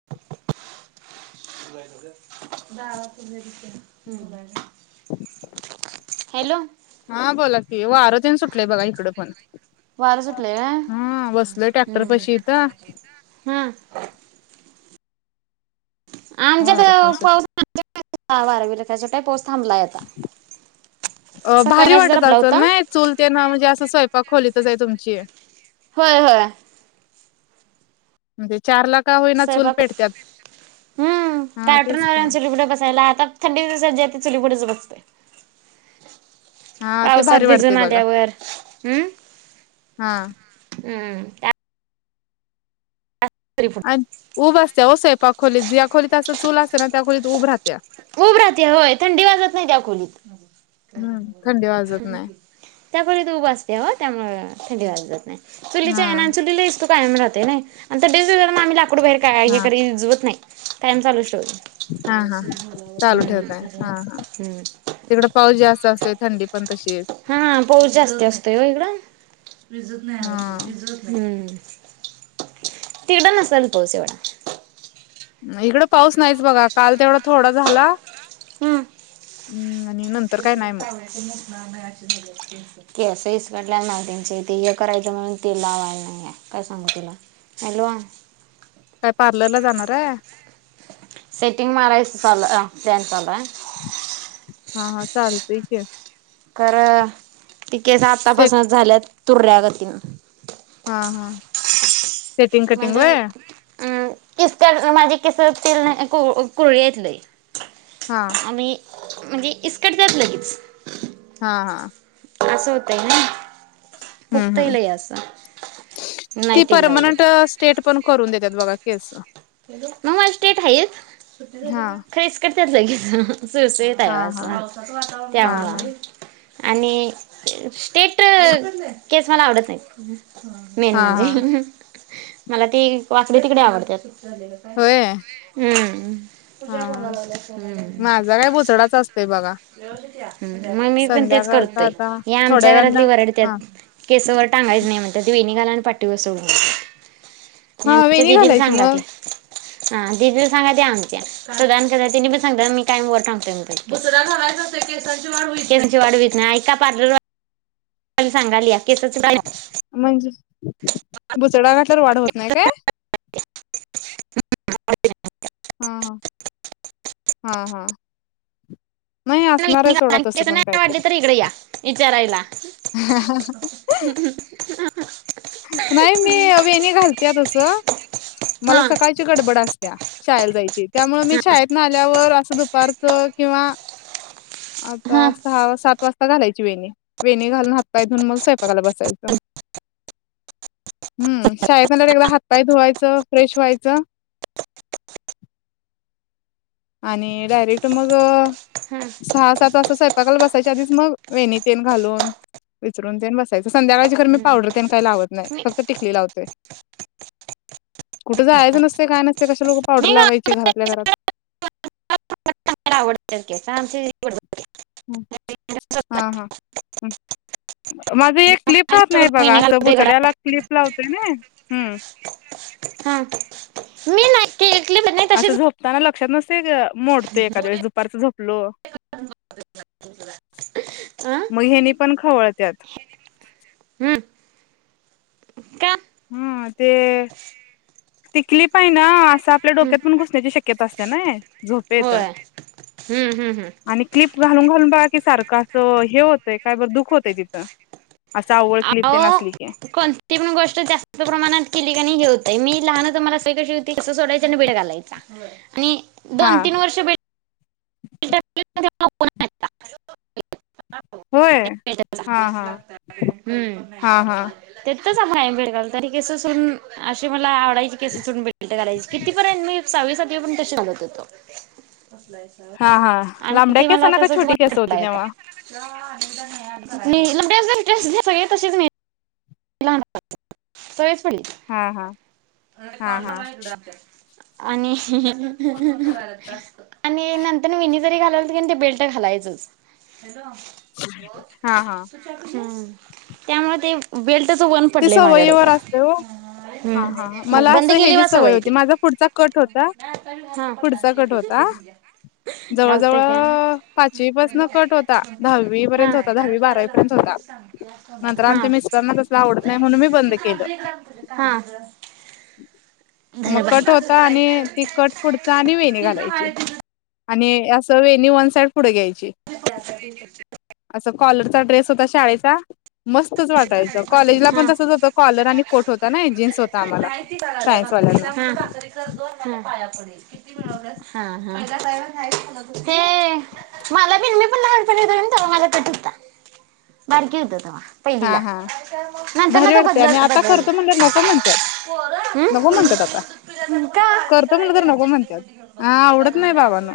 [inaudible] जा त ह ब [unintelligible] हॅलो, हा, बोला की, वार तेन सुटलेय बघा इकडं पण वारं सुटलंय काय हा, बसलय टॅक्टर पशी इथं. हम्म, आमच्या वारं तेन पास [inaudible] वारावीखा पाोस थांबला येत. अ भारी मगाशी जरा वाटत आपला असल होता नाही. चूल ते ना म्हणजे असं स्वयंपाक खोलीतच आहे तुमची. होय होय. मग ते चारला का होईना चूल स्वयंपाक पेटतत. हम्म दाटून आल्याव चुलीपुडे बसायला आता थंडी दिवस जे ते चुलीपुडेच बसते. हा ते पावसात भारी वाटतंय भिजून बघा आल्यावर हम्म्. हा तरीफ. उभ असते ओ स्वयंपाक खोलीत ज्या खोलीत असं चूल असतें ना त्या खोलीत उब राहते. ऊब राहते होय थंडी वाजत नाही त्या खोलीत. हम्म थंडी वाजत नाही तू खोलीत उभ असते हो त्यामुळे थंडी वाजत नाही हा चुलीच्या चुला इस्तू. कायम राहते नाही अन तब्येत बिब्बेत आम्ही लाकड बाहेर हा कारीुजवत नाही कायम चालूच ठेवत. हा हा, चालू ठेवत आहे हा हा, हम्म तिकड पाऊस जास्त असते थंडी पण तशी हाय. हा पाऊस जास्ती असतोय हो इकडं हम्म, तिकडं नसाल पाऊस एवढा. इकड पाऊस नाहीच बघा काल तेवढा थोडा झाला. हम्म हम्म आणि [inaudible] नंतर काय नाही मग केस इसकटला मला त्यांचे ते हे करायचं म्हणून ते लावायला नाहीये काय सांगू तुला. हॅलो. काय पार्लरला जाणाराय? सेटिंग मारायच चालू अ प्लान चालू आय. हा हा चाल तय की. खर ती केस सेट आतापासूनच झाल्यात तुर्या गतीन. हा हा. सेटिंग कटिंग म्हणजे व्हय अं किस्त्या डर्माची किस तेल नाय [unintelligible] घेतलय. हा. आम्ही म्हणजे इस्कटत्यात लगीच. हा हा. असं होतंय ग हम्म फुकतय हम्म लय असं नाय तेल लावलं तर. थेट पण करून देतात बघा केस. म -मला स्टेट हाइत हा खर इस्कटत्यात लगीच. सुळसुळीत आय हा हा व हा त्यामुळं. हा आणि स्टेट केस मला आवडत नायत. मेन हा हा म्हणजे मला ते वाकडी तिकडी आवडत्यात. होय हम्म. हा माझा काय बुचडाचा असतय बघा. हम्म, म -मी पण तेच संध्याकाळचा करतोय आता हे थोड्या आमच्या घरातली वेळानं वरडत्यात. हा केसवर टांगायच नाय म्हणत्यात वेणीघाला आणि पाठीवर सोड. हा आमच्या वेणी दिदीला घालायची सांगा ते मग हा दिदीला सांगा ते आमच्या. सदानकदा त्यांनी पण सांगतात मी कायम वर टागतोय म्हणत्यात. बुचडा घालायचं नसतंय केसांची वाढ होत नाय. ऐक च्या पार्लर वा ली सांगायलिया केसाच काय म्हणजे बुचडा घतल्यावर वाढ होत नाय काय? [unintelligible] हा हा, हा हा. नाही असणार आहे वेणी घाला सोडा आणि तसं केस पण नाय वाडली तर इकड या विचारायला. [inaudible] नाय मी वेणी घालतिया तस मला हा सकाळ ची गडबड असतीया शाळेला जायची त्यामुळे मी शाळेत न आल्यावर असं दुपारच किंवा [inaudible] आता हा सहा सात वाजता घालायची वेणी, वेणी घालून हातपाय धुऊन मग स्वयंपाकाला बसायचं. हम्म, शाळेतनं आल्यावर एकदा हातपाय धुवायचं फ्रेश व्हायचं आणि डायरेक्ट मग हा सहा सात वाजता स्वय पाकाला बसायच्या आधीच मग वेणी तेन घालून विचरून तेन बसायच. संध्याकाळच खर मी पावडर तेन काय लावत नाय मी फक्त टिकली लावतोय. कुठ जायाच नसतंय काय नसतंय कशाला उगं पावडर नाही घालायला लावायची घरातल्या घरात. आवडत्याल की [unintelligible] हम्म, हा हा. माझं एक क्लिप खाली राहत नाय सोडून बघा वेणी असं घालतोय घरात बुचड्याला क्लिप लावतुय नाय हम्म हा मी नाय ती क्लिप तशीच ताना लक्षात नसतय ग मोडतोय एकाद्या वेळेस दुपारच झोपलो. अं मग हेनी पण खवळत्यात. हम्म [unintelligible] का हम ते टिकली पाहि ना असं आपल्या हम्म डोक्यात पण घुस [unintelligible] त्यची शक्यता असत्या नाय झोपेत होय हम्म हम्म हम्म आणि क्लिप घालून घालून बघा की सारखं असं हे होतंय काय बरं दुख होतय तिथं असं आव्वळ क्लिप तेन असली की ती पण गोष्ट जास्त प्रमाणात केली नाही हे होतय मी लहानं मला सवय कशी होती केस सोडायची आणि वीडा घालायचा आणि हा दोन तीन वर्ष [unintelligible] [unintelligible] [unintelligible] होय हा हा हम्म हा हा [unintelligible] ते [unintelligible] आहे अ [unintelligible] तर ह केस सडून अशी मला आवायची केस सोडुन [unintelligible] किती पर्यंत मी सहावी सातवीपर्यंत तशिच घालत होतो हा हा आणि लांबड्या ते केसा मला ना का तसंच छोटी बंद केस होती पडलाय आता तेव्हा, नाही [unintelligible] सगळी तशीच नाय [unintelligible] हा, हा हा हा आणि ह ह आणि नंतर वेणी जरी घालायलतो का नाही तरी ते बेल्ट घालायचंच, हा, हा ह, त्यामुळे ते बेल्टच वन ते पडलंय माझ्या सवयीवर डोक्याला, असतंय ओ हा, हा, मला असं केली हेजी बा सवय होती ती. माझा पुढचा कट होता हा [unintelligible] जवळ जवळ घालतोय की हा. पाचवीपासन, कट होता दहावी हा. पर्यंत, हा होता धर दहावी बारावीपर्यंत होता. नंतर आमच्या मिस्टराना तसलं आवडत नाही म्हणून मी बंद केलं, मग कट बाई होता आणि ती कट पुढचा आणि वेणी घालायची आणि असं वेनी वन साईड पुढे घ्यायची, [inaudible] [unintelligible] असं कॉलरचा ड्रेस, होता शाळेचा मस्तच वाटायच, तीला हा पण तसच होत कॉलर आणि कोट होता, ना जीन्स होता आम्हाला सायन्स वाल्यांना. हम्म [unintelligible] [unintelligible] [unintelligible] [unintelligible] मला बि मी पण लहानपणी कट होता [unintelligible] हा पहिलीला हा नंतर ना भारी ते वाटते बदल आणि आता बदलल. करतो म्हणलं नको म्हणतात हम्म हम् [unintelligible] नको म्हणतात आता करतो म्हटलं तर नको म्हणत्यात. हा आवडत नाही [unintelligible] [inaudible] बाबांनो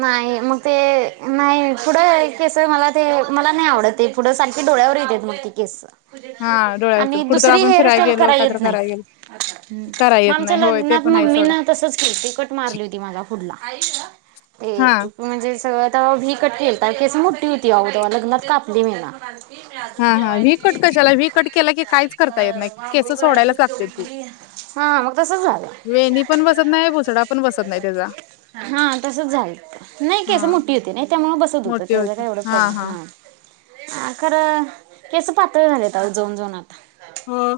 नाही मग ते नाही पुढं कस मला ते मला नाही आवडत ते पुढं सारखी डोळ्यावर हा डोळ्याचं आणि कुठं तर दुसरी आपण हेअर फिराय स्टाईल गेलो काय करायलाच तर यत नाही. कराय गेलो हम् कराय मग येत आमच्या नाही होय ते लग्नात पण आहे मम्मीन सोडा तसच कि कट मारली होती मला. हा हम म्हणजे सगळं तेव्हाभी कट केलता केस मोठी होती अगद लग्नात कापली मी ना. हा हा व्हीकट कशाला व्ही कट केला की काहीच करता येत नाही. केस सोडायलाच लागते ती. हा मग तसंच झालं वेणी पण बसत नाही बुचडा पण बसत नाही त्याचा. हा तसंच झालं नाही केस हा मोठी होती नाही त्यामुळं बसत होत त्याचा काय एवढा प्रॉब्लेम हा अ खरं केस पातळ झाले जाऊन जाऊन आता. ह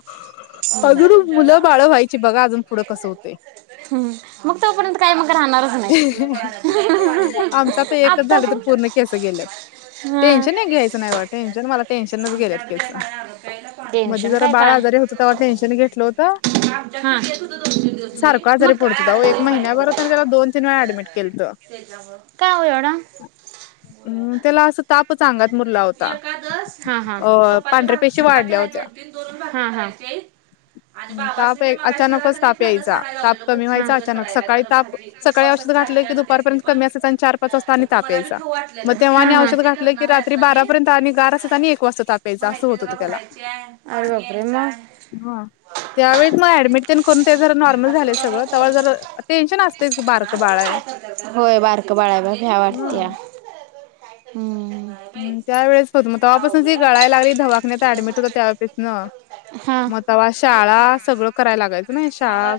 अजून मुलं बाळं व्हायची बघा अजून पुढं कसं होतंय. ह मग तोपर्यंत काय मग राहणार आमचा तर एकच आता झालं तर तू पूर्ण केस गेल्यात. हा टेन्शन एक घ्यायच नाही बघा टेन्शन मला टेन्शनच गेल्यात केसं. मधी टेन्शन जरा काय बाळ काय आजारी होत तेव्हा टेन्शन घेतलं होतं. हा सारख मग आजारी पडत होता ओ एक महिन्याभर आम्ही त्याला दोन दोन-तीन वेळा ऍडमिट केलत. का हो एवढा हम् त्याला अस तापच अंगात मुरला होता. हा हा अ चपाती पांढऱ्या भाक पेशी चपाती वाढल्या हायेत होत्या. दोन-तीन दोनच भाकरी करायचेत हा हा. ताप अचानकच ताप यायचा. ताप कमी व्हायचा अचानक सकाळी ताप सकाळी औषध घातलं की दुपारपर्यंत कमी असयच आणि चार पाच वाजता आणि ताप यायचा मग तेव्हा औषध घातलं की रा तरी बारापर्यंत आणि गार असयच आणि एक वाजता ताप अस होत होत त्याला हा. त्यावेळेस मग ऍडमिट करून ते जर नॉर्मल झालय सगळं तवा जरा टेन्शन असतयचं. कुणास ठाऊक काय करत्यात, होय बारकं बाळ आहे ना भ्या हम्म. वाटत्या. हम्म. ह त्या वेळेस बघ, मग तवापासन जी गळाय लागली दवाखान्यात ऍडमिट होता त्यावेेळेपासन मग तवा शाळा सगळं कराय लागायचं नै. शाळा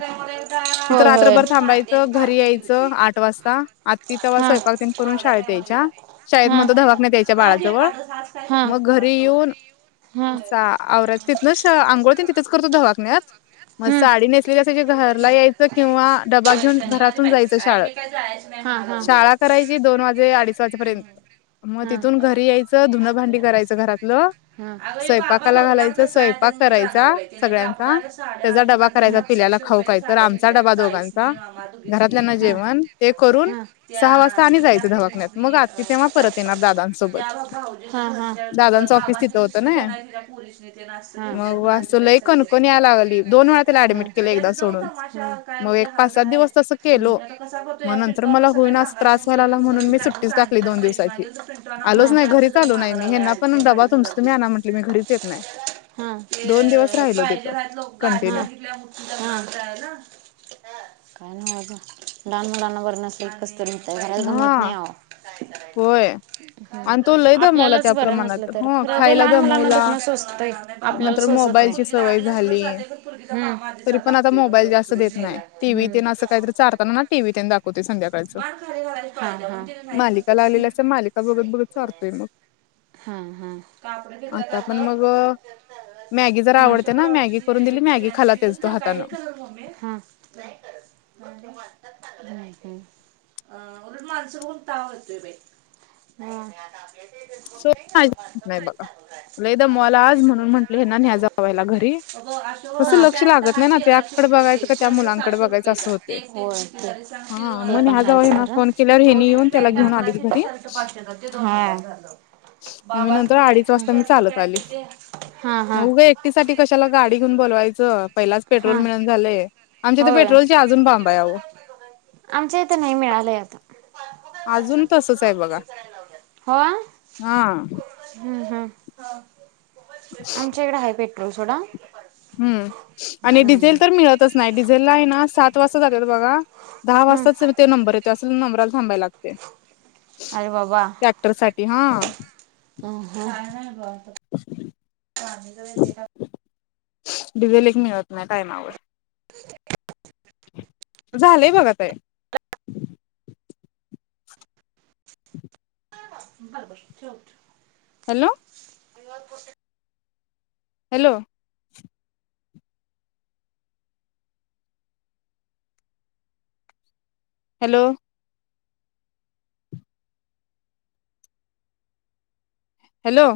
तिथं रात्रभर थांबाय घरी यायचं आठ वाजता आत्ती तवा हा स्वयपाक तेन करून शाळेत यायच्या. शाळेत म्हणतो दवाखान्यात यायच्या. आज बाळाजवळ एकादस आज. मग घरी येऊन आ आवराच तिथनंच अंघोळ तिथंच करत होतो दवाखन्यात. मग हम्म साडी नेसलेली असेल की घरला यायचं किंवा डबा घेऊन घरातून जायचं शाळ हा हा. शाळा करायची दोन वाजे, अडीच वाजेपर्यंत. मग हा तिथून घरी यायचं धुनं, भांडी करायचं घरातलं अगं ह्यो बाबा स्वयंपाकाला बघणार घालायचं कसा मग स्वयंपाक मग जाणार करायचा बाई तिने कापड सगळ्यांचा आल्या साड्या आ त्याचा डबा करायचा म्हणा पिल्याला चारशे खाऊ रुपयाला काय तर साड्या आमचा घेतल्यात डबा ताईसनी, दोघांचा आम्हा दोघीसनी घरातल्यांना ह ह जेवण ते करून अगं बाई! सहा वाजता आणि जायचं दवाखान्यात मग आत्ती तेंव्हा परत येणार दादां त्या भाऊजीची हा हा ऑफिस बाबांची तिथं होतं दुसरी भ्हण हाय तिला दुसरी पुरीसनी तेन असं घेतल्यात म्हणं लई कणकण याय लागली दोन वेळा त्याला ऍडमिट केले एक सोडून मग पाच सात दिवस तसं केलो त्यो आता कसा मग करतोया नंतर पिंटू अण्णा मला सकाळी होईना असं सांगाय त्रास व्हायला सांगितल लागला म्हणून उगीच मी कायपण सुट्टीच टाकली सांगिल आणि दोन पैसे दिवसाची मागिल आलोच नाही घरीच आलो नाही मी. ह्यांना पण डबा तुमच तुम्ही आणा म्हटल मी घरीच येत नाही. दोन दिवस ते राहिलो पाहिजे तिथं राहत लोक कंटिन्यू गाडी काय नाही अगं लहान मुलांना वरणं. कसतरी होतय घरात गमत नाही हा आओ. काय होय करायचं सांग? आणि तो लय दमवला आपल्यालाच त्या बरं नसलं प्रमाणात तर हो खरं ते खायला लहान मुलांना दमवला दुखणं सोचतय, आपल्याला नंतर सोचत नाही मोबाईलची सवय झाली हम्. पुरगीचा मामा आधीच तरी पण आता लागतोय म्हटलं मोबाईल जास्त उचलून देत नाही न्यायला. टीव्ही हम्म. तेन असं काहीतरी चारताना टीव्ही तेन दाखवतोय संध्याकाळचं [unintelligible] मालिका लागलेली असत्या, मालिका बघत बघत चारतोय मग. हा हा. कापड घेतल्यात आता पण अगं मग मॅगी जरा आवडते अशोक ना मॅगी करून रावची. दिली मॅगी ते खाला तेच तो [unintelligible] हातानं काय मम्मे. हा. नाही [unintelligible] ह हे. अ उलट माणस बघून ताव येतोय बाई [unintelligible] ह [unintelligible] नाही बघा. लई दमवाला आज, म्हणून म्हटले हेना न जावायला घरी. हा. होय. [inaudible] कसं लक्ष लागत नाही ना त्याकडे बघायचं का त्या मुलांकडे बघायचं असं होतंय ते ते पण हा तो हेना फोन केल्यावर हेनी येऊन त्याला घेऊन आलीत घरी. हा. [inaudible] मग मी नंतर अडीच वाजता मी [inaudible] हा हा. ती साठी कशाला गाडी घेऊन बोलवायचं. पहिलाच पेट्रोल हां मिळना झालेय. आमच्या इथ होय पेट्रोलचे अजून बांब आहे आओ. आमच्या इथं नाही, मिळालं आता. अजून तसचय बघा. आ. हम्म हम्म, आमच्या इकडे हाय पेट्रोल सोडा. हम्म, आणि हं, डिझेल तर मिळतच नाही. डिझेललाय ना, सात त वाजता जातेत बघा. दहा हं. वाजता ते नंबर येतो. असच नबरला थांबाय लागते. अरे बाबा ट्रॅक्टर साठी हा ह ह. [unintelligible] डिझेल एक मिळत नाय, टायमावर. [inaudible] झालंय बघा ते. बर बर, ठेव ठेव. हॅलो. [inaudible] हॅलो. हॅलो. हॅलो.